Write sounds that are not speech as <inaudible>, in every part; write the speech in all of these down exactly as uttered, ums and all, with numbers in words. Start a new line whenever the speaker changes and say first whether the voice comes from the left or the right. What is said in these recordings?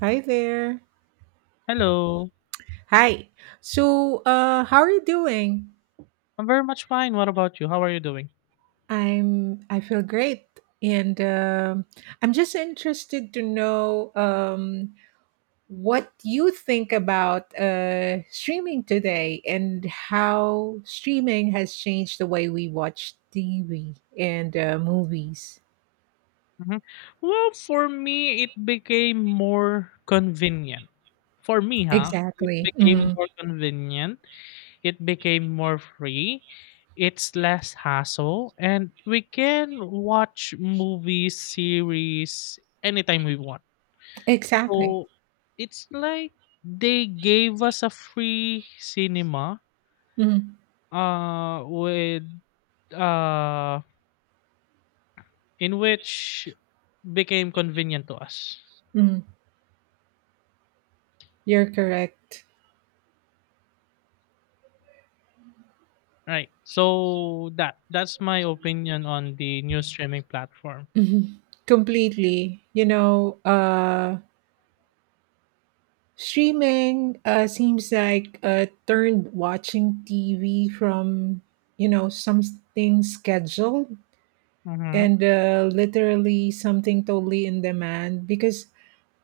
right: Hi there.
left: Hello.
right: Hi. So, uh, how are you doing?
left: I'm very much fine. What about you? How are you doing?
right: I'm. I feel great, and um I'm just interested to know um, what you think about uh, streaming today and how streaming has changed the way we watch T V and uh, movies.
left: hmm Well, for me, it became more convenient. For me, huh? It
right: Exactly.
left: became
right: Mhm.
left: more convenient. It became more free. It's less hassle. And we can watch movies, series anytime we want.
right: Exactly.
left: So it's like they gave us a free cinema
right: Mhm.
left: uh, with. Uh, in which became convenient to us.
right: Mhm. You're correct.
left: Right. So that that's my opinion on the new streaming platform.
right: Mhm. Completely. You know. Uh, Streaming uh, seems like uh, turned watching T V from, you know, something scheduled
left: Mhm.
right: and uh, literally something totally in demand because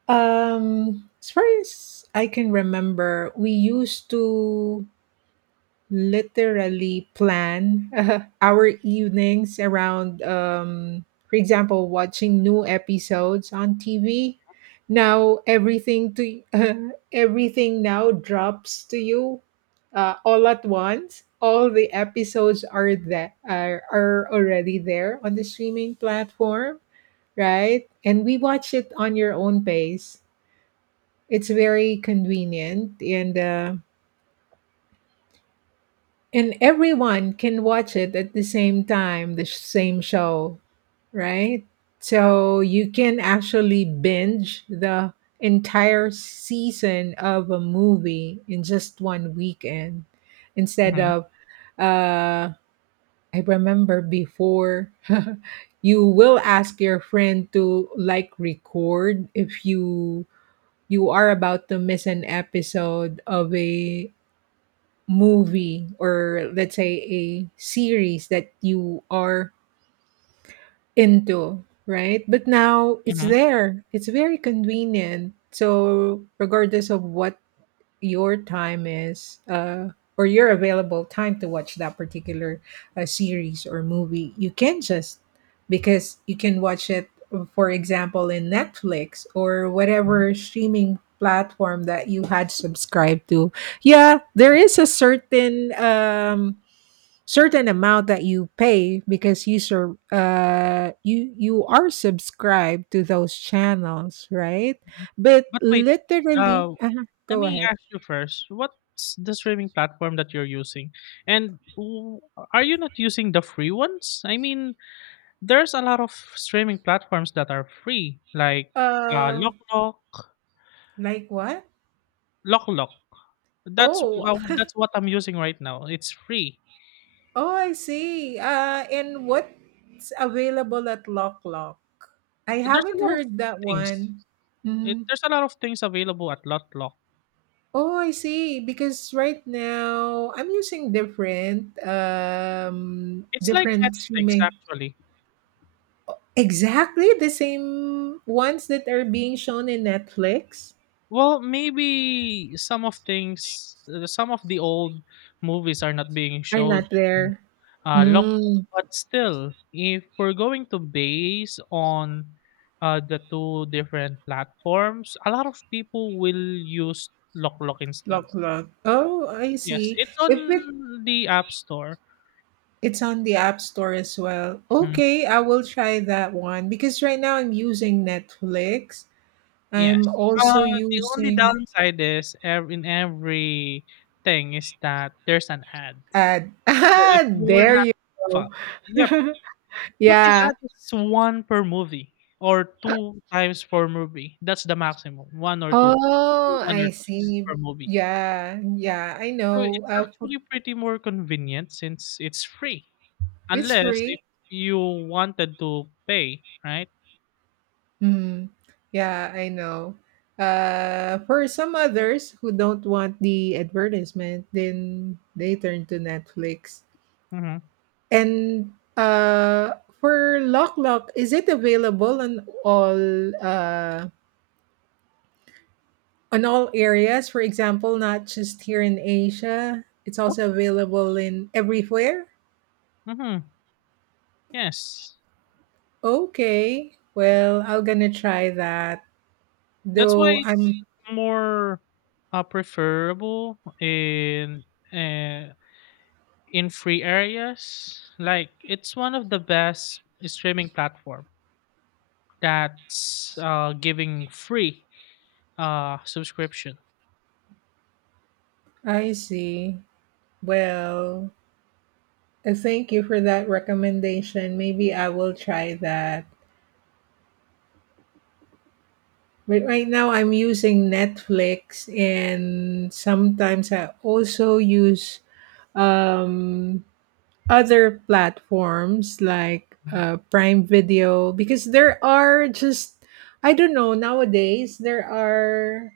right: um, as far as I can remember, we used to literally plan <laughs> our evenings around um for example watching new episodes on T V. Now everything to <laughs> everything now drops to you, uh, all at once. All the episodes are that are, are already there on the streaming platform, right? And we watch it on your own pace. It's very convenient, and uh, And everyone can watch it at the same time, the sh- same show, right? So you can actually binge the entire season of a movie in just one weekend instead
left: Mhm.
right: of uh I remember before <laughs> you will ask your friend to like record if you you are about to miss an episode of a movie, or let's say a series that you are into, right? But now it's
left: Mhm.
right: there. It's very convenient. So regardless of what your time is, uh or your available time to watch that particular uh, series or movie, you can just, because you can watch it for example in Netflix or
left: Mhm.
right: whatever streaming platform that you had subscribed to. Yeah, there is a certain um certain amount that you pay because you sur- uh you you are subscribed to those channels, right?
left: Mhm.
right: But
left: But wait,
right: literally
left: uh
right: uh
left: let
right: go
left: me
right: ahead.
left: ask you first, what's the streaming platform that you're using? And w- are you not using the free ones? I mean, there's a lot of streaming platforms that are free, like uh,
right: Uh,
left: Locklock,
right: like what?
left: Locklock. That's
right: Oh,
left: w- uh, that's what I'm using right now. It's free.
right: oh, I see. Uh, and what's available at Lock Lock? I
left: There's a
right: haven't
left: lot of
right: heard that
left: things.
right: one.
left: It,
right: Hmm.
left: there's a lot of things available at Lotlock.
right: Oh, I see. Because right now I'm using different, um,
left: It's like
right: different
left: Netflix
right: streaming.
left: actually.
right: Exactly the same ones that are being shown in Netflix
left: Well, maybe some of things, uh, some of the old movies are not being
right: are
left: showed
right: not
left: in
right: there.
left: uh, Lotlock,
right: Mm,
left: but still, if we're going to base on uh, the two different platforms, a lot of people will use Lotlock instead.
right: Lock Lock. Oh, I
left: Yes,
right: see.
left: it's
right: If it
left: on the App Store.
right: It's on the App Store as well.
left: Mhm.
right: Okay, I will try that one because right now I'm using Netflix.
left: Yes.
right: I'm
left: Uh,
right: also
left: the only
right: using
left: downside is ev- in every thing is that there's an ad.
right: ad. <laughs>
left: So
right: Ah,
left: if you're
right: there
left: not
right: you
left: fa
right: go.
left: yep.
right: <laughs>
left: But the
right: Yeah.
left: ad is one per movie or two times per movie. That's the maximum. One or two,
right: Oh,
left: one
right: I
left: or twice
right: see.
left: per movie.
right: Yeah, yeah, I
left: So
right: know.
left: it's
right: Uh, for —
left: actually pretty more convenient since it's free.
right: it's
left: Unless if
right: free.
left: you wanted to pay, right?
right: Mm, yeah, I know. Uh, for some others who don't want the advertisement, then they turn to Netflix.
left: Mm-hmm.
right: And uh, for Lock Lock, is it available on all uh, on all areas? For example, not just here in Asia. It's also available in everywhere.
left: Mm-hmm. Yes.
right: Okay. Well, I'm gonna try that.
left: That's why
right: Though
left: it's
right: I'm,
left: more uh, preferable in uh, in free areas. Like it's one of the best streaming platform that's uh, giving free uh, subscription.
right: I see. Well, uh, thank you for that recommendation. Maybe I will try that. But right now, I'm using Netflix, and sometimes I also use um, other platforms like
left: Mhm.
right: uh, Prime Video because there are just — I don't know, nowadays there are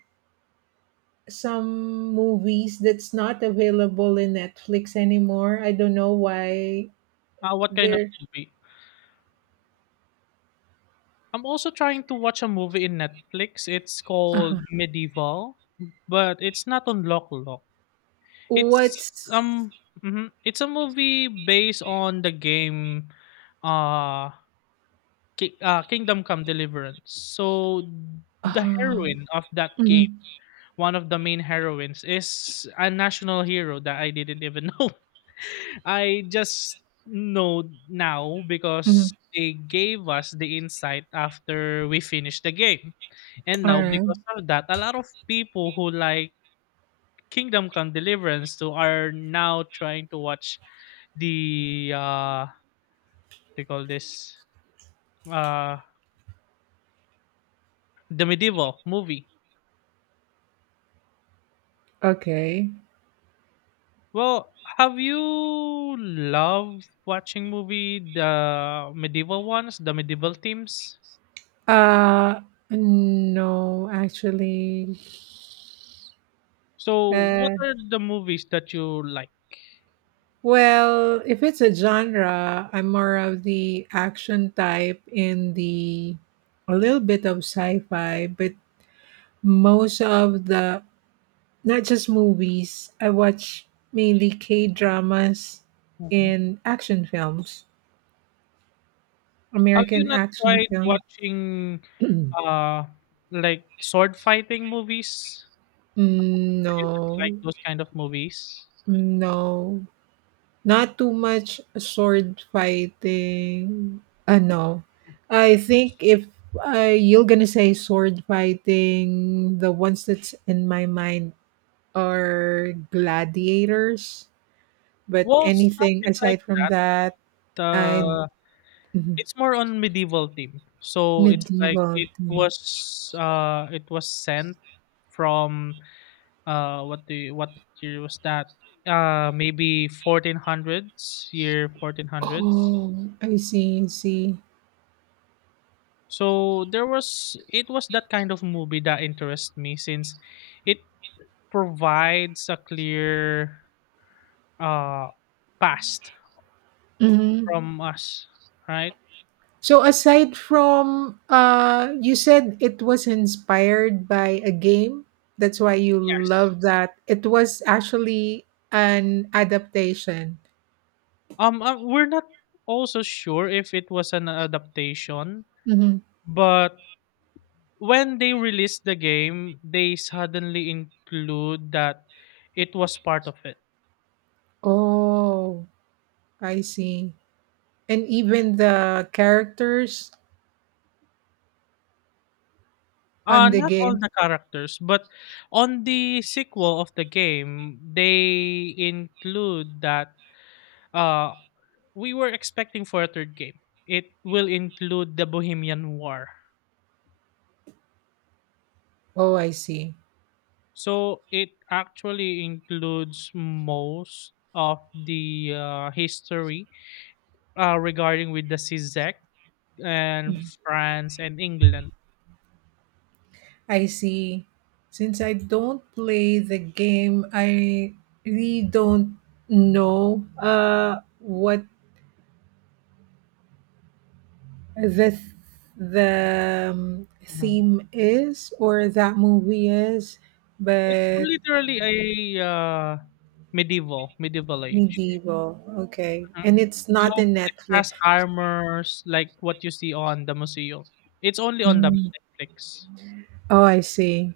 right: some movies that's not available in Netflix anymore. I don't know why
left: Uh, what kind of
right: they're
left: movie? I'm also trying to watch a movie in Netflix. It's
right: uh
left: called Medieval, but it's not on Lock Lock. It's
right: what's
left: um, mhm, it's a movie based on the game, uh Ki ah, Kingdom Come: Deliverance. So, the
right: uh,
left: heroine of that game,
right: mhm,
left: one of the main heroines, is a national hero that I didn't even <laughs> know. I just know now
right: mhm.
left: because they gave us the insight after we finished the game. And
right: All
left: now
right: right.
left: because of that, a lot of people who like Kingdom Come: Deliverance too are now trying to watch the uh they call this uh the medieval movie.
right: Okay.
left: Well, have you loved watching movie the medieval ones, the medieval themes?
right: uh no, actually.
left: So, what
right: uh
left: are the movies that you like?
right: Well, if it's a genre, I'm more of the action type, in the a little bit of sci-fi, but most of the — not just movies, I watch mainly K-dramas
left: Mhm.
right: and action films,
left: Have you
right: American
left: not
right: action
left: tried
right: films.
left: watching
right: <clears throat>
left: uh like sword fighting movies?
right: Mm,
left: Do you not like
right: no.
left: those kind of movies?
right: No. Not too much sword fighting. Ano, I think if uh, you're gonna say sword fighting, the ones that's in my mind are gladiators. But
left: Well,
right: anything
left: something like
right: aside from that,
left: that.
right: I
left: Uh,
right: mhm,
left: it's more on medieval theme. So it's like
right: medieval
left: it
right: thing.
left: was uh it was sent from uh what do you, what year was that, uh maybe fourteen hundreds, year fourteen hundreds.
right: Oh, I see, I see.
left: So there was it was that kind of movie that interests me since it provides a clear uh past
right: Mhm.
left: from us, right?
right: So aside from uh you said it was inspired by a game. That's why you
left: Yes,
right: love that. It was actually an adaptation.
left: um uh, we're not also sure if it was an adaptation,
right: Hmm.
left: but when they released the game they suddenly include that it was part of it.
right: Oh, I see. And even the characters on
left: Uh,
right: the
left: not all
right: game.
left: the characters, but on the sequel of the game, they include that uh we were expecting for a third game. It will include the Bohemian War.
right: Oh, I see.
left: So it actually includes most of the uh, history uh, regarding with the C Z E C and
right: Mhm.
left: France and England.
right: I see. Since I don't play the game, I really don't know uh what the th- the um,
left: Mhm.
right: theme is or that movie is,
left: It's
right: but
left: literally a uh, medieval medieval age.
right: medieval, okay. And it's
left: So
right: not in
left: it
right: Netflix.
left: has armors like what you see on the museum. It's only on the
right: Mm.
left: Netflix.
right: Oh, I see.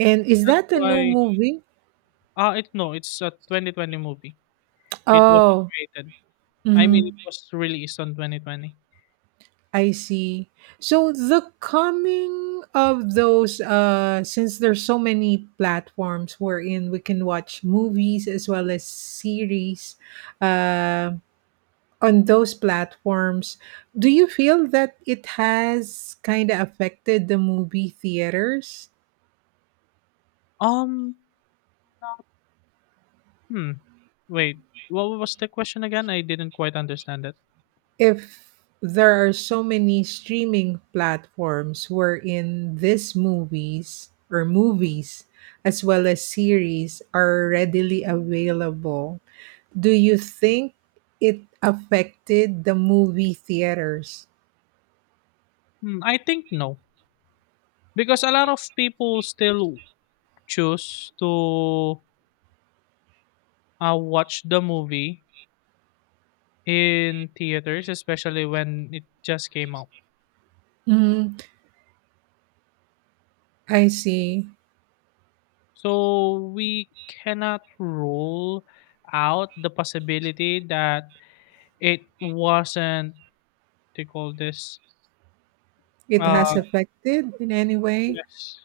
right: And is
left: That's
right: that a new
left: why
right: movie?
left: ah it no, it's a twenty twenty movie. It was
right: Oh,
left: created. I mean,
right: mhm,
left: it was released on twenty twenty.
right: I see. So the coming of those, uh since there's so many platforms wherein we can watch movies as well as series, uh. on those platforms, do you feel that it has kind of affected the movie theaters?
left: Um, no, hmm. wait, what was the question again? I didn't quite understand it.
right: If there are so many streaming platforms wherein these movies or movies as well as series are readily available, do you think it affected the movie theaters?
left: Hmm, I think no, because a lot of people still choose to uh, watch the movie in theaters, especially when it just came out.
right: Mm, I see.
left: So we cannot rule out the possibility that it wasn't they call this
right: It has
left: uh
right: affected in any way?
left: yes.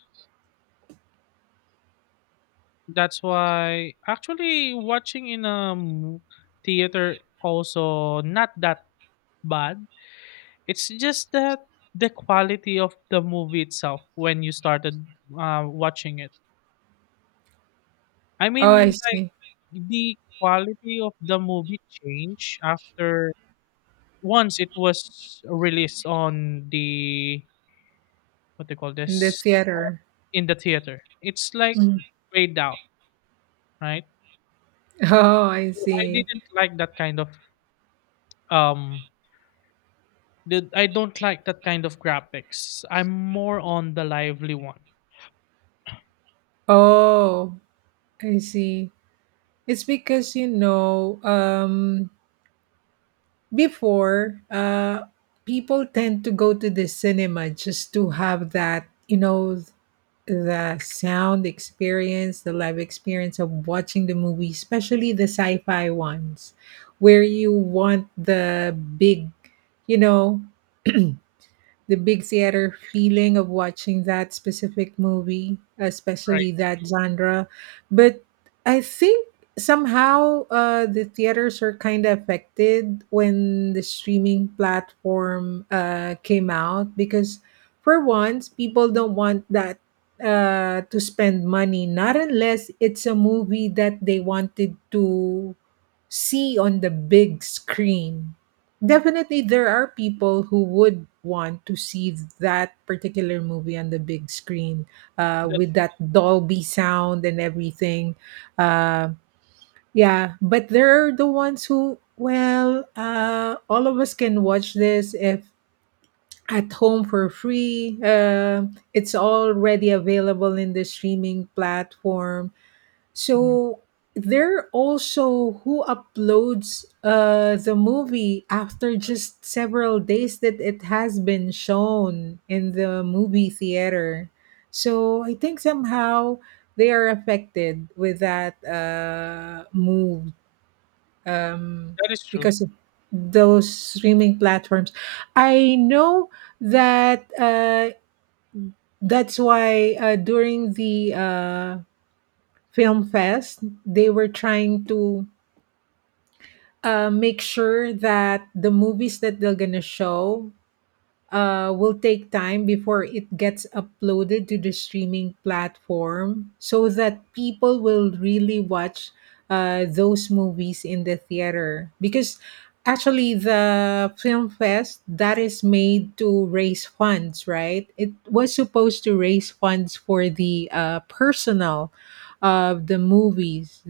left: That's why actually watching in a mo- theater also not that bad. It's just that the quality of the movie itself when you started uh, watching it. I
right: Oh,
left: mean
right: I
left: like
right: see.
left: the quality of the movie changed after. Once it was released on the what they call
right: In the
left: this on-
right: theater.
left: in the theater. It's like
right: <laughs> Mm.
left: grayed out, right?
right: Oh, I
left: So I
right: see.
left: didn't like that kind of um the, I don't like that kind of graphics. I'm more on the lively one,
right: Oh, I see. It's because, you know, um, before, uh, people tend to go to the cinema just to have that, you know, the sound experience, the live experience of watching the movie, especially the sci-fi ones, where you want the big, you know. the big theater feeling of watching that specific movie,
left: right?
right: especially that genre. But I think somehow uh, the theaters are kind of affected when the streaming platform uh, came out because, for once, people don't want that uh, to spend money, not unless it's a movie that they wanted to see on the big screen. Definitely, there are people who would want to see that particular movie on the big screen uh,
left: That's,
right: with that Dolby sound and everything. Uh, yeah, but there are the ones who, well, uh, all of us can watch this if at home for free. Uh, it's already available in the streaming platform.
left: mhm.
right: So they're also who uploads uh, the movie after just several days that it has been shown in the movie theater. So I think somehow they are affected with that uh, move um,
left: That is true.
right: because of those streaming platforms. I know that uh, that's why uh, during the uh, film fest they were trying to uh, make sure that the movies that they're gonna show uh, will take time before it gets uploaded to the streaming platform so that people will really watch uh, those movies in the theater, because actually the film fest that is made to raise funds, right, it was supposed to raise funds for the uh, personnel of the movies,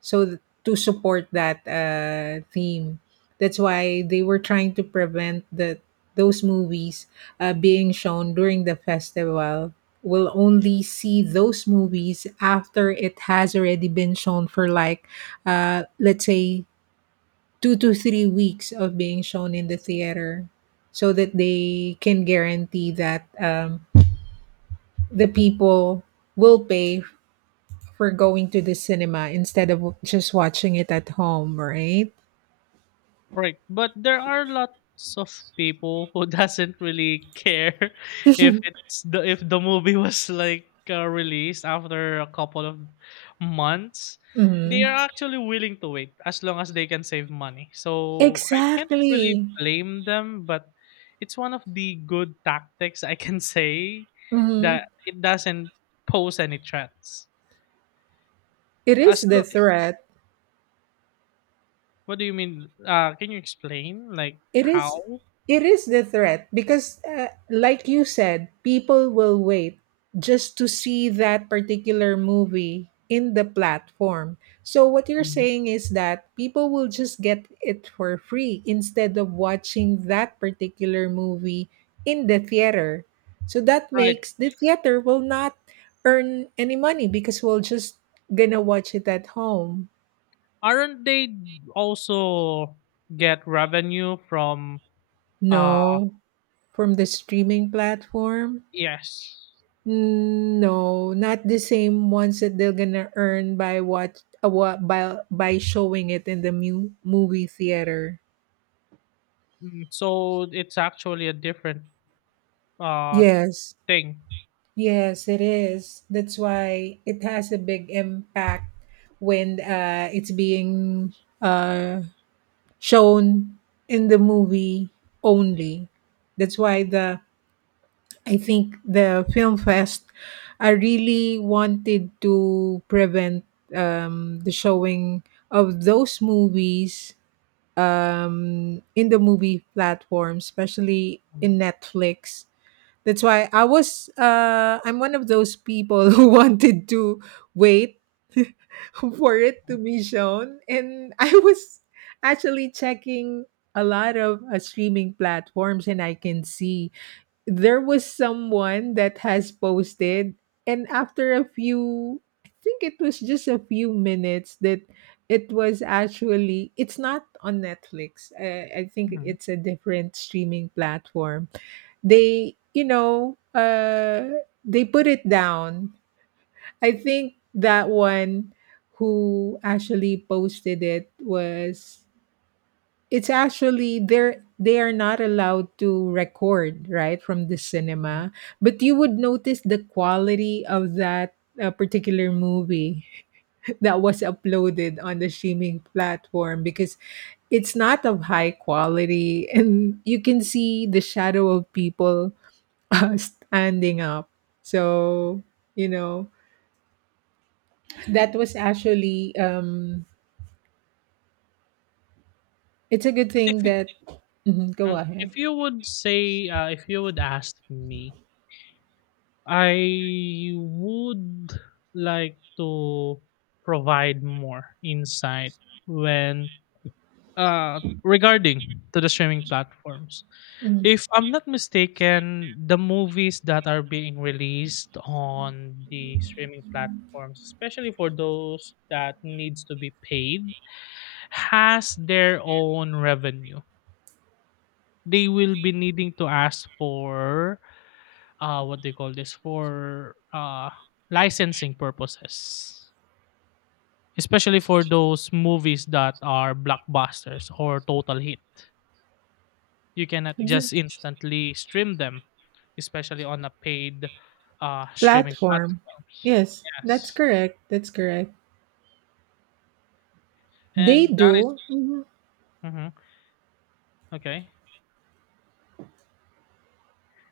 right: so th- to support that uh, theme. That's why they were trying to prevent the those movies uh, being shown during the festival. We will only see those movies after it has already been shown for like uh, let's say two to three weeks of being shown in the theater, so that they can guarantee that um, the people will pay for going to the cinema instead of just watching it at home, right?
left: Right, but there are lots of people who <laughs> doesn't really care <laughs> if it's the if the movie was like uh, released after a couple of months. They are
right: Mhm.
left: actually willing to wait as long as they can save money. So I can't really
right: Exactly.
left: blame them, but it's one of the good tactics I can <laughs> say that
right: Mhm.
left: it doesn't pose any threats.
right: It is
left: As lo-
right: the threat.
left: what do you mean? Uh, can you explain like
right: It is
left: how?
right: it is the threat because uh, like you said, people will wait just to see that particular movie in the platform. So what you're
left: Mhm.
right: saying is that people will just get it for free instead of watching that particular movie in the theater. So that
left: Right.
right: makes the theater will not earn any money because we'll just gonna watch it at home.
left: Aren't they also get revenue from uh
right: No, from the streaming platform.
left: yes.
right: Mm, no, not the same ones that they're gonna earn by what uh, what by by showing it in the mu- movie theater.
left: Mm, so it's actually a different uh
right: Yes,
left: thing.
right: yes, it is. That's why it has a big impact when uh, it's being uh, shown in the movie only. That's why the I think the film fest. I really wanted to prevent um, the showing of those movies, um, in the movie platform, especially
left: Mm,
right: in Netflix. That's why I was. Uh, I'm one of those people <laughs> who wanted to wait <laughs> for it to be shown, and I was actually checking a lot of uh, streaming platforms, and I can see there was someone that has posted, and after a few — I think it was just a few minutes — that it was actually, it's not on Netflix, i, I think
left: mhm,
right: it's a different streaming platform. They, you know uh they put it down. I think that one who actually posted it was — it's actually, they're they are not allowed to record right from the
left: mhm.
right: cinema, but you would notice the quality of that uh, particular movie <laughs> that was uploaded on the streaming platform, because it's not of high quality <laughs> and you can see the shadow of people <laughs> uh, standing up. So you know, that was actually um it's a good
left: But
right: thing
left: if you
right: that — mhm, go
left: mm,
right: ahead.
left: if you would say uh, if you would ask me, I would like to provide more insight when uh regarding to the streaming platforms.
right: Mhm.
left: If I'm not mistaken, the movies that are being released on the streaming platforms, especially for those that needs to be paid, has their own revenue. They will be needing to ask for uh what they call this for uh licensing purposes. Especially for those movies that are blockbusters or total hit. You cannot just instantly stream them, especially on a paid uh, streaming
right: Platform.
left: platforms.
right: Yes, that's
left: Yes,
right: correct. That's correct. They
left: and that is-
right: do. Mhm.
left: mhm, okay,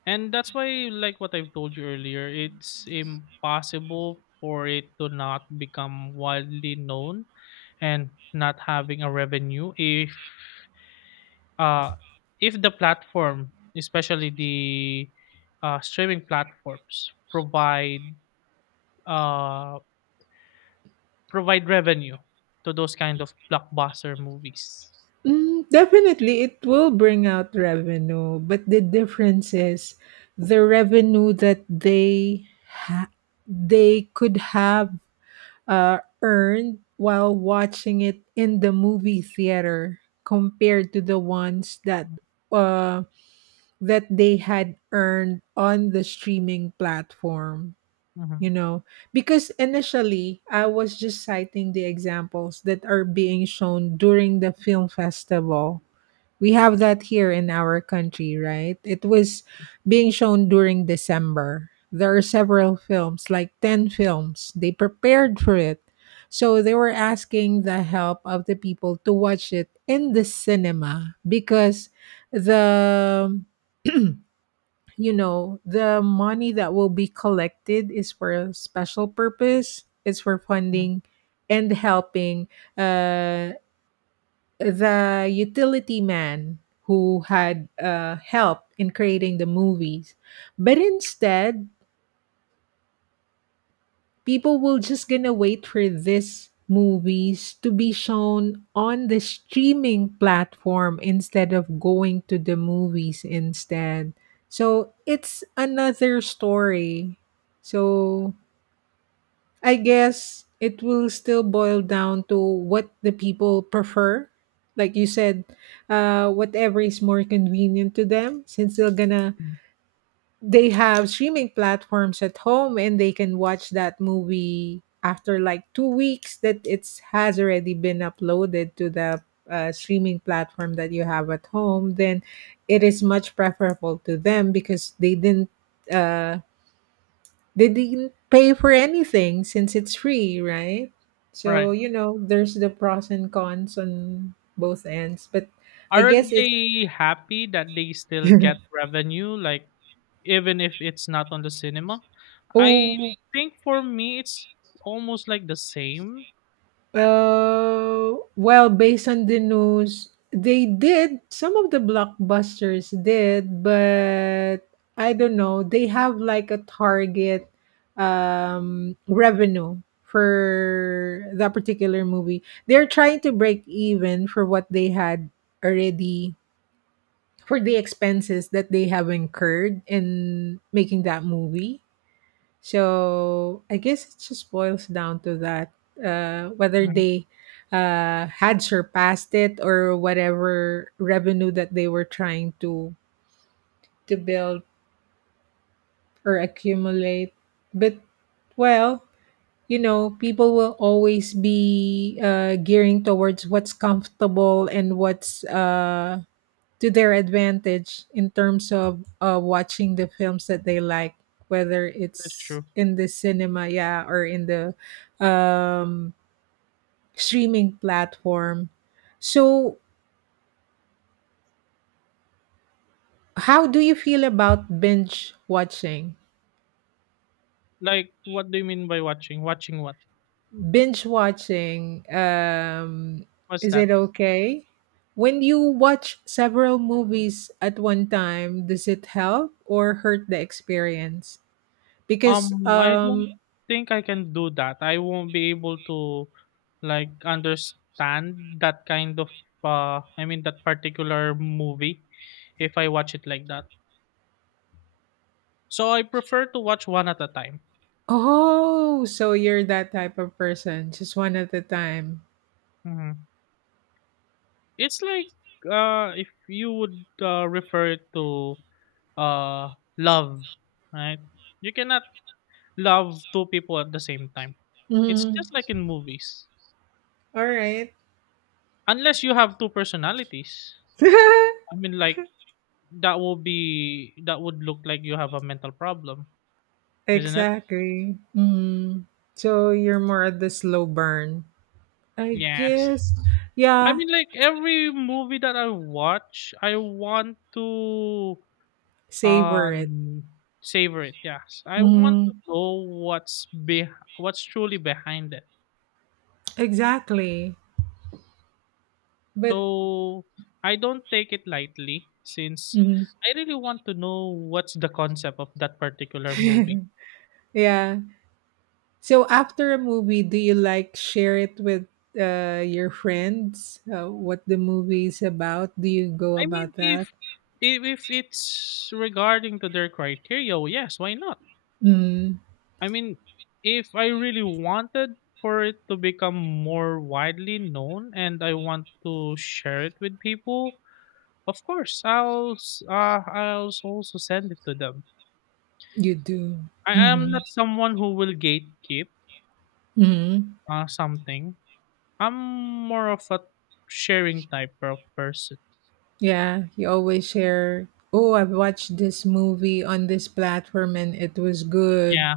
left: and that's why, like what I've told you earlier, it's impossible for it to not become widely known and not having a revenue if uh if the platform, especially the uh, streaming platforms, provide uh Provide revenue to those kind of blockbuster movies.
right: Mm, definitely, it will bring out revenue, but the difference is the revenue that they ha- they could have uh, earned while watching it in the movie theater compared to the ones that
left: Mm,
right: uh, that they had earned on the streaming platform. You
left: mhm,
right: know, because initially I was just citing the examples that are being shown during the film festival. We have that here in our country, right? It was being shown during December. There are several films, like ten films, they prepared for it. So they were asking the help of the people to watch it in the cinema, because the you know, the money that will be collected is for a special purpose. It's for
left: mhm,
right: funding and helping uh, the utility man who had uh, help in creating the movies. But instead, people will just gonna wait for these movies to be shown on the streaming platform instead of going to the movies instead, so it's another story. So I guess it will still boil down to what the people prefer, like you said, uh whatever is more convenient to them, since they're gonna,
left: mhm.
right: they have streaming platforms at home and they can watch that movie after like two weeks that it has already been uploaded to the uh, streaming platform that you have at home. Then it is much preferable to them because they didn't uh, they didn't pay for anything since it's free, right? So
left: Right.
right: you know there's the pros and cons on both ends. But I guess
left: Aren't
right: it's
left: they happy that they still get
right: <laughs>
left: revenue, like, even if it's not on the cinema? I
right: Oh.
left: think for me, it's almost like the same.
right: Uh, well, based on the news, they did. Some of the blockbusters did, but I don't know. They have like a target um, revenue for that particular movie. They're trying to break even for what they had already, for the expenses that they have incurred in making that movie. So I guess it just boils down to that, uh, whether
left: Mhm,
right: they uh, had surpassed it, or whatever revenue that they were trying to to build or accumulate. But well, you know, people will always be uh, gearing towards what's comfortable and what's uh, to their advantage in terms of uh, watching the films that they like, whether
left: that's
right: it's
left: true.
right: in the cinema, yeah, or in the um, streaming platform. So, how do you feel about binge watching?
left: Like, what do you mean by watching? Watching what?
right: Binge watching, um,
left: What's
right: is
left: that?
right: it okay? When you watch several movies at one time, does it help or hurt the experience? Because
left: Um, I don't
right: um,
left: think I can do that. I won't be able to like understand that kind of uh I mean that particular movie if I watch it like that. So I prefer to watch one at a time.
right: Oh, so you're that type of person, just one at a time.
left: hmm It's like uh if you would uh, refer it to uh love, right? You cannot love two people at the same time. It's
right: Mm.
left: just like in movies.
right: All right.
left: Unless you have two personalities. I
right: <laughs>
left: mean like That will be, that would look like you have a mental problem, isn't it?
right: Exactly. Mm. So you're more at the slow burn, I
left: Yes.
right: guess,
left: I
right: yeah,
left: mean, like every movie that I watch, I want to
right: savor it.
left: um savor it. Yes, I want to
right: Mm.
left: know what's be what's truly behind it.
right: Exactly. But
left: So I don't take it lightly since
right: mm.
left: I really want to know what's the concept of that particular movie.
right: Yeah. So after a movie, do you like share it with uh, your friends? Uh, what the movie is about? Do you go
left: I mean,
right: about that?
left: if if, if it's regarding to their criteria, well, yes, why not?
right: Mm,
left: I mean, if I really wanted for it to become more widely known and I want to share it with people, of course, I'll s- uh, I'll s- also send it to them.
right: you do.
left: I am not someone who will gatekeep
right: Mhm.
left: uh, something. I'm more of a sharing type of person.
right: Yeah, you always share, "Oh, I've watched this movie on this platform and it was good."
left: Yeah.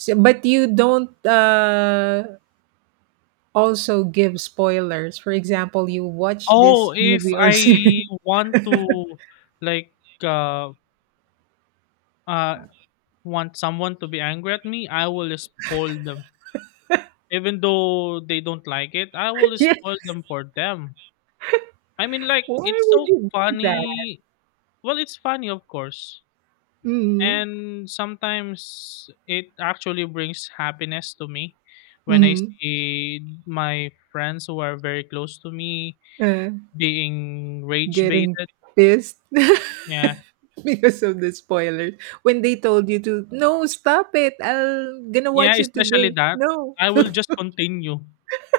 right: So, but you don't uh also give spoilers. For example, you watch this
left: Oh, if
right: movie or
left: I
right: series.
left: want to like uh uh want someone to be angry at me, I will spoil them. Even though they don't like it, I will
right: <laughs> Yeah,
left: spoil them for them. I mean, like,
right: why
left: it's
right: would
left: so
right: you do that?
left: funny. Well, it's funny, of course.
right: Mhm.
left: And sometimes it actually brings happiness to me when I
right: Mhm.
left: see my friends who are very close to me
right: Uh,
left: being rage
right: getting
left: baited.
right: pissed.
left: Yeah.
right: <laughs> Because of the spoilers when they told you to, "No, stop it. I'm gonna
left: Yeah,
right: watch it
left: especially
right: today."
left: that.
right: No.
left: I will just continue.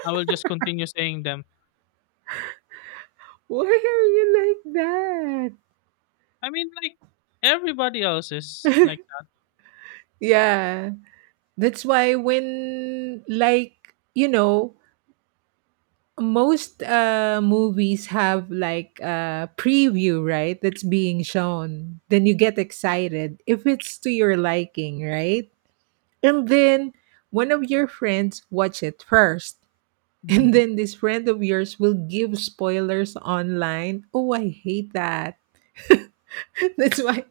left: I will just continue saying them.
right: Why are you like that?
left: I mean, like, everybody else is like that.
right: Yeah. That's why when, like, you know, most uh movies have like a preview, right? That's being shown. Then you get excited if it's to your liking, right? And then one of your friends watch it first. <laughs> And
left: hmm
right: then this friend of yours will give spoilers online. Oh, I hate that. <laughs> That's why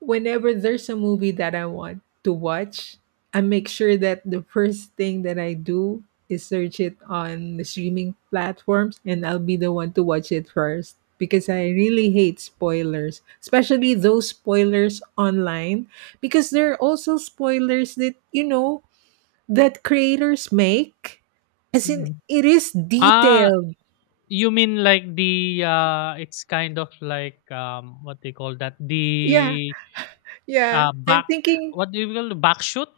right: whenever there's a movie that I want to watch, I make sure that the first thing that I do is search it on the streaming platforms, and I'll be the one to watch it first because I really hate spoilers, especially those spoilers online, because there are also spoilers that, you know, that creators make, as in
left: hmm
right: it is
left: Ah,
right: detailed.
left: you mean like the uh it's kind of like um what they call that?
right: Yeah,
left: The
right: yeah.
left: uh
right: I'm
left: back
right: thinking
left: what do you call the back shoot?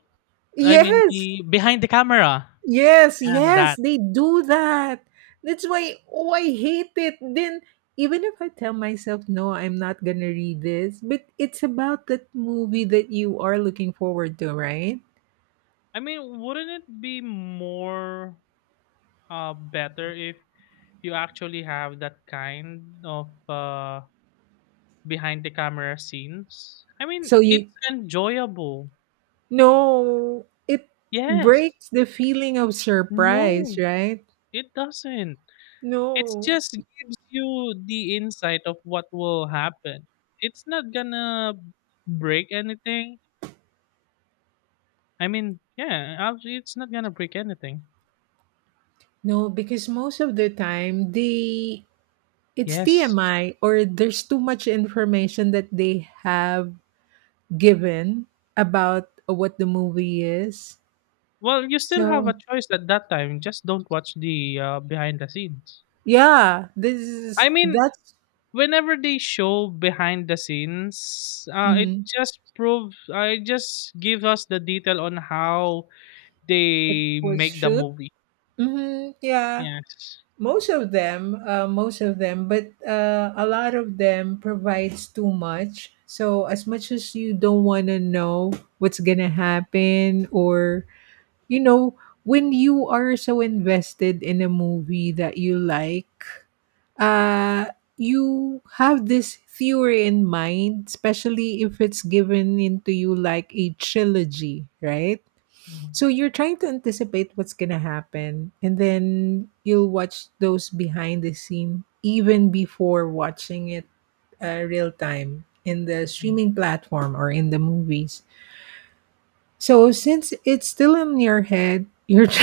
left: I mean
right: Yes.
left: the behind the camera.
right: Yes,
left: As
right: yes,
left: that.
right: they do that. That's why, oh, I hate it. Then even if I tell myself no, I'm not gonna read this, but it's about that movie that you are looking forward to, right?
left: I mean, wouldn't it be more uh better if you actually have that kind of uh behind the camera scenes? I mean,
right: So you
left: it's enjoyable.
right: No, it
left: Yes.
right: breaks the feeling of surprise,
left: No,
right: right?
left: it doesn't. It
right: No.
left: just gives you the insight of what will happen. It's not gonna break anything. I mean, yeah, actually, it's not gonna break anything.
right: No, because most of the time they it's
left: Yes.
right: T M I, or there's too much information that they have given about what the movie is.
left: Well, you still have
right: So
left: a choice at that time. Just don't watch the uh, behind the scenes.
right: yeah, this is
left: I mean,
right: that's
left: whenever they show behind the scenes, uh, it
right: Mhm,
left: just proves, uh, it just gives us the detail on how
right: it
left: they
right: was
left: make the
right: shoot.
left: movie.
right: Hmm, yeah,
left: Yes.
right: most of them, uh, most of them, but uh, a lot of them provides too much. So as much as you don't want to know what's gonna happen, or you know, when you are so invested in a movie that you like, uh, you have this theory in mind, especially if it's given into you like a trilogy, right?
left: Mhm.
right: So you're trying to anticipate what's gonna happen, and then you'll watch those behind the scene even before watching it uh, real time in the streaming platform or in the movies. So since it's still in your head, you're <laughs>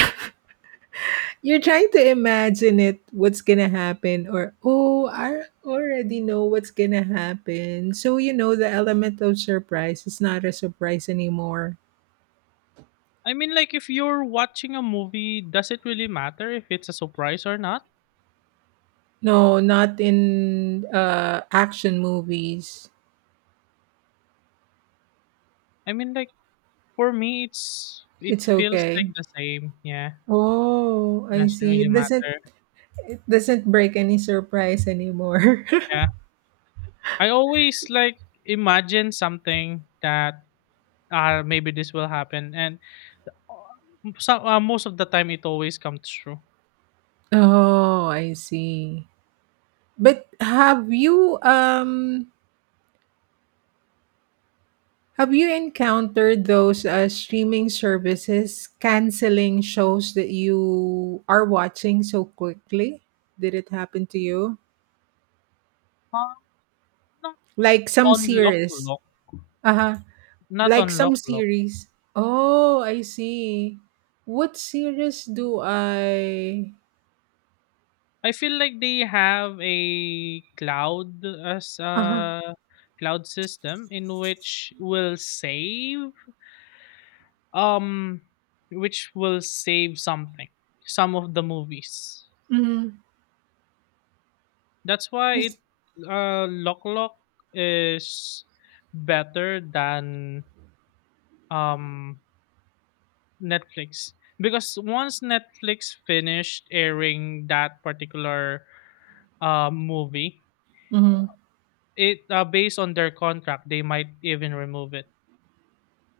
right: you're trying to imagine it, what's gonna happen, or oh, I already know what's gonna happen. So you know the element of surprise is not a surprise anymore.
left: I mean, like, if you're watching a movie, does it really matter if it's a surprise or not?
right: No, not in uh action movies.
left: I mean, like, for me, it's it
right: It's
left: feels
right: okay.
left: like the same. Yeah,
right: Oh, I
left: doesn't
right: see.
left: really
right: It doesn't,
left: matter.
right: it doesn't break any surprise anymore.
left: Yeah, I always like imagine something that uh maybe this will happen, and uh, so, uh, most of the time it always comes true.
right: <laughs> Oh, I see. But have you um Have you encountered those uh, streaming services canceling shows that you are watching so quickly? Did it happen to you?
left: Uh, not
right: Like some
left: on lock
right: series.
left: lock,
right: Uh-huh.
left: not
right: Like
left: on
right: some
left: lock.
right: series. Oh, I see. What series do I.
left: I feel like they have a cloud as
right: Uh-huh.
left: a cloud system in which will save um which will save something, some of the movies.
right: Mm-hmm.
left: That's why
right: Yes.
left: it uh Lock Lock is better than um Netflix, because once Netflix finished airing that particular uh movie,
right: Mm-hmm.
left: It uh, based on their contract, they might even remove it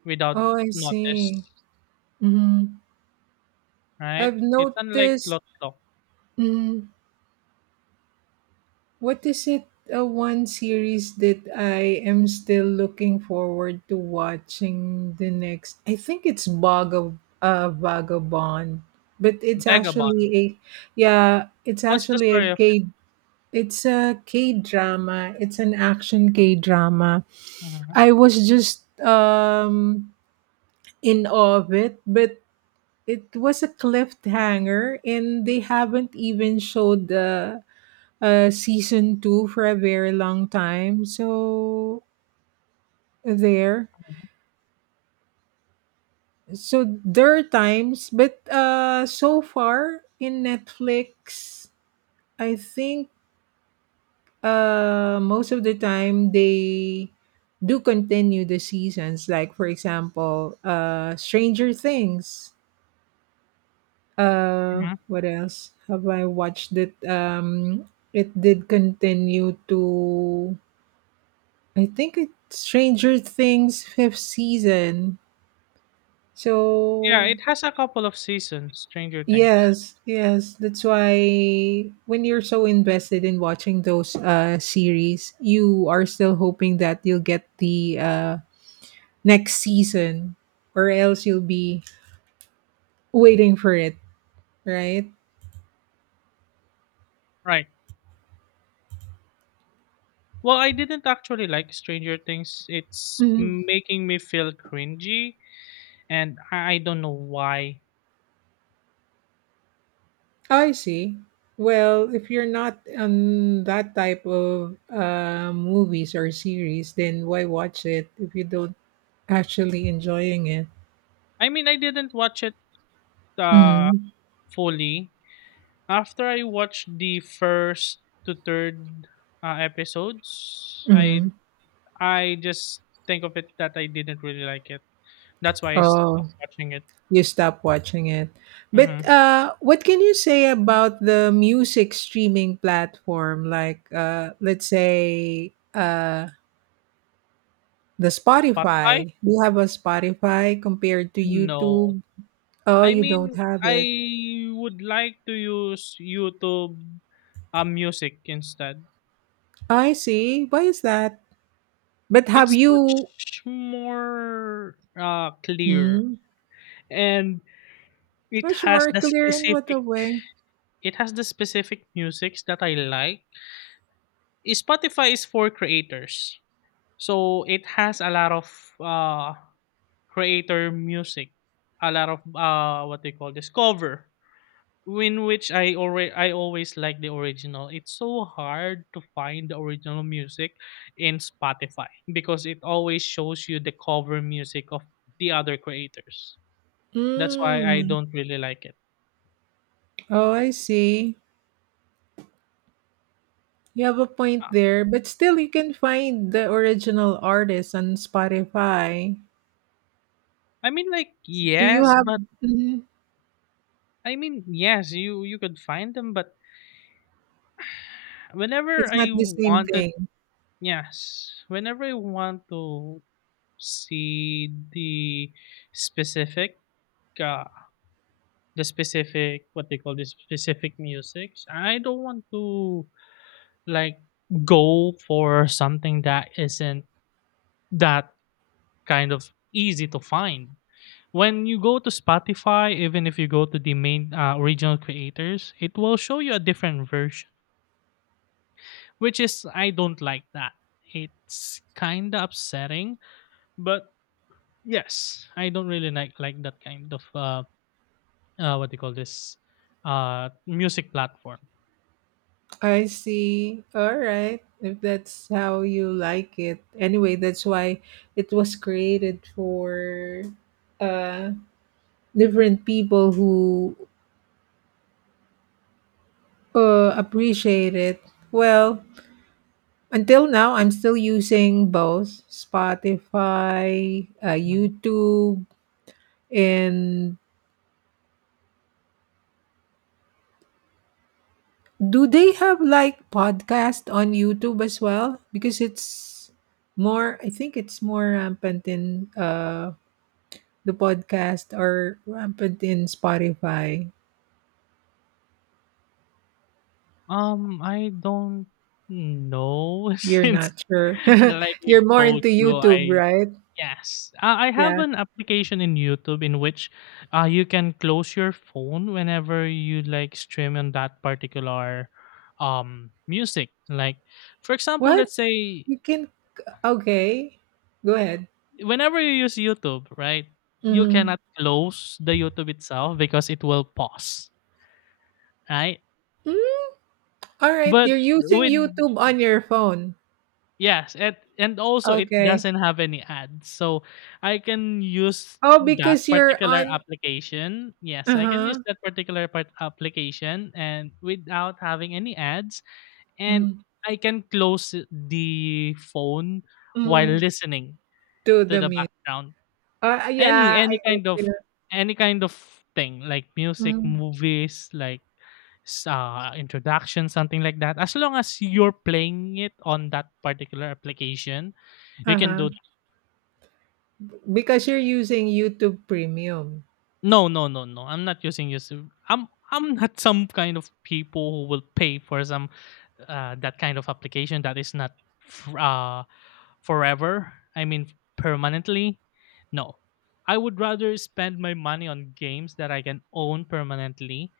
left: without
right: Oh, I see.
left: notice,
right: Mm-hmm.
left: right?
right: I've
left: It's unlike
right: noticed
left: Lotlo,
right: mm. What is it, uh, one series that I am still looking forward to watching the next? I think it's Vaga, uh, Vagabond, but it's
left: Vagabond.
right: actually a, yeah, it's
left: What's the
right: actually a
left: story of it?
right: K. It's a K drama. It's an action K drama.
left: Mhm,
right: I was just um in awe of it, but it was a cliffhanger, and they haven't even showed the uh, season two for a very long time. So there,
left: mhm,
right: so there are times, but uh, so far in Netflix, I think uh, most of the time they do continue the seasons. Like for example, uh, Stranger Things. Uh,
left: mhm.
right: what else have I watched that um it did continue to, I think it's Stranger Things fifth season.
left: Yeah,
right: So
left: it has a couple of seasons. Stranger Things,
right: yes, yes, that's why when you're so invested in watching those uh series, you are still hoping that you'll get the uh next season, or else you'll be waiting for it, right?
left: right? Well, I didn't actually like Stranger Things. It's
right: Mhm.
left: making me feel cringy, and I I don't know why.
right: I see. Well, if you're not on that type of uh, movies or series, then why watch it if you don't actually enjoying it?
left: I mean, I didn't watch it uh,
right: Mhm,
left: fully. After I watched the first to third uh, episodes, I
right: mhm.
left: I just think of it that I didn't really like it. That's why I
right: Oh,
left: stopped watching it.
right: you stop watching it. But
left: Mhm.
right: uh, what can you say about the music streaming platform? Like, uh, let's say uh, the
left: Spotify?
right: Spotify. Do you have a Spotify compared to
left: No.
right: YouTube? Oh,
left: I
right: you don't
left: mean,
right: have
left: I
right: it.
left: would like to use YouTube, uh, music instead.
right: I see. Why is that? But have
left: It's much
right: you?
left: more, uh, clear,
right: Hmm,
left: and it
right: much
left: has
right: more
left: the
right: clear in what
left: specific
right: a way.
left: it has the specific musics that I like. Eh, Spotify is for creators. So it has a lot of, uh creator music, a lot of uh what they call this, cover, in which I already I always like the original. It's so hard to find the original music in Spotify because it always shows you the cover music of the other creators. That's why I
right: Mm.
left: don't really like it.
right: Oh, I see. You have a point
left: Uh,
right: there, but still you can find the original artist on Spotify.
left: I mean like
right: Do you
left: yes,
right: have.
left: but
right: Mhm.
left: I mean yes, you you could find them, but whenever
right: It's not
left: I
right: the same
left: wanted
right: thing.
left: yes, whenever I want to see the specific uh, the specific what they call the specific music. I don't want to like go for something that isn't that kind of easy to find. When you go to Spotify, even if you go to the main uh, original creators, it will show you a different version, which is I don't like that. It's kind of upsetting, but yes, I don't really like like that kind of uh, uh, what do you call this uh music platform.
right: I see. All right. If that's how you like it. Anyway, that's why it was created for uh different people who uh appreciate it. Well, until now I'm still using both Spotify, uh,
left: Mhm.
right: YouTube, and. Do they have like podcast on YouTube as well? Because it's more, I think it's more rampant in uh, the podcast, or rampant in Spotify.
left: um I don't know. <laughs>
right: You're
left: Since
right: not sure. <laughs>
left: like
right: You're
left: I've
right: more
left: told
right: into
left: you
right: YouTube,
left: I—
right: right?
left: yes, uh, I have
right: Yeah.
left: an application in YouTube in which uh you can close your phone whenever you like stream on that particular um music. Like, for example,
right: What?
left: let's say,
right: You can. Okay. Go
left: uh,
right: ahead.
left: whenever you use YouTube, right, you
right: Mm-hmm.
left: cannot close the YouTube itself because it will pause, right?
right: Mm-hmm. All right.
left: But
right: You're using
left: with—
right: YouTube on your phone.
left: yes, and and also it
right: Okay.
left: doesn't have any ads. So I can use
right: Oh,
left: that
right: because you're
left: particular
right: on.
left: application. Yes,
right: Uh
left: I can use
right: huh.
left: that particular part application, and without having any ads, and I can close the phone while
right: Mm-hmm.
left: listening
right: To
left: to
right: the
left: the
right: music.
left: background.
right: Uh,
left: Any
right: yeah, I
left: any
right: get
left: kind of
right: you.
left: any kind of thing like music,
right: Mm.
left: movies, like s- uh, introduction, something like that. As long as you're playing it on that particular application, you can
right: Uh-huh.
left: do.
right: Because you're using YouTube Premium.
left: No, no, no, no. I'm not using YouTube. I'm I'm not <laughs> some kind of people who will pay for some uh, that kind of application that is not f- uh, forever. I mean permanently. No, I would rather spend my money on games that I can own permanently,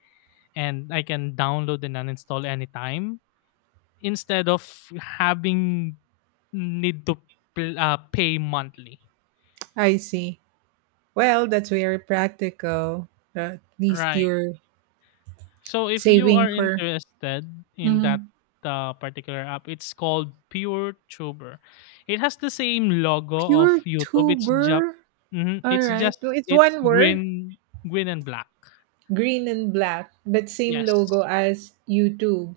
left: and I can download and uninstall anytime, instead of having need to pl- uh, pay monthly.
right: I see. Well, that's very practical. At least
left: Right.
right: you're
left: So if you
right: saving
left: are
right: for.
left: interested in that
right: Mhm.
left: uh, particular app, it's called PureTuber. It has the same logo of
right: Pure
left: YouTube. It's just—
right: tuber.
left: hmm
right: All
left: it's
right: right.
left: just—
right: Well, it's
left: it's
right: one word,
left: green green and black.
right: green and black, but same
left: Yes.
right: logo as YouTube.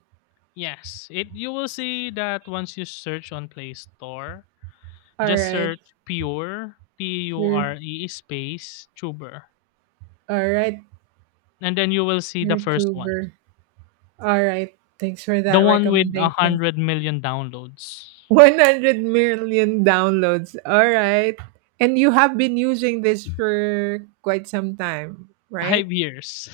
left: Yes. It— you will see that once you search on Play Store,
right: All
left: just
right: right.
left: search Pure, P U
right: Pure.
left: R E, space, Tuber.
right: All right.
left: And then you will see the
right: Pure
left: first one,
right: tuber. All right. Thanks for
left: the
right: that
left: one with a
right: recommendation.
left: hundred million downloads.
right: one hundred million downloads. All right. And you have been using this for quite some time, right?
left: Five years.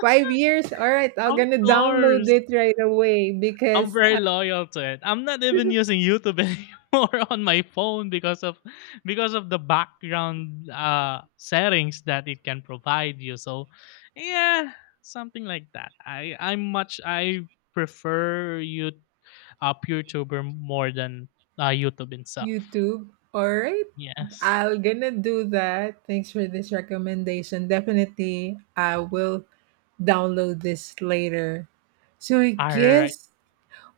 right: Five years. All right.
left: <laughs>
right: I'm
left: Of
right: going to download
left: course.
right: it right away
left: I'm
right: because
left: very
right: I'm.
left: loyal to it. I'm not even using YouTube <laughs> anymore on my phone because of— because of the background uh, settings that it can provide you. So, yeah, something like that. I I'm much I prefer you uh, PureTuber more than uh, YouTube itself.
right: YouTube. All right.
left: Yes.
right: I'll gonna do that. Thanks for this recommendation. Definitely, I will download this later. So I
left: All right.
right: guess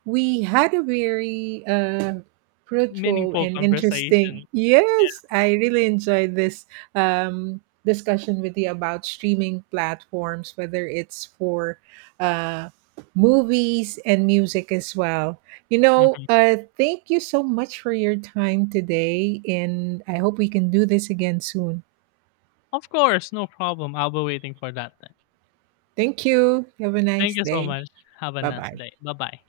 right: we had a very uh, fruitful
left: Meaningful
right: and interesting,
left: conversation.
right: yes, I really enjoyed this um, discussion with you about streaming platforms, whether it's for uh, movies and music as well. You
left: Yeah.
right: know,
left: Mhm.
right: uh, thank you so much for your time today, and I hope we can do this again soon.
left: Of course, no problem. I'll be waiting for that then.
right: Thank you, have a nice
left: Thank you so
right: day.
left: much. Have a
right: Bye
left: nice
right: bye.
left: day. Bye-bye.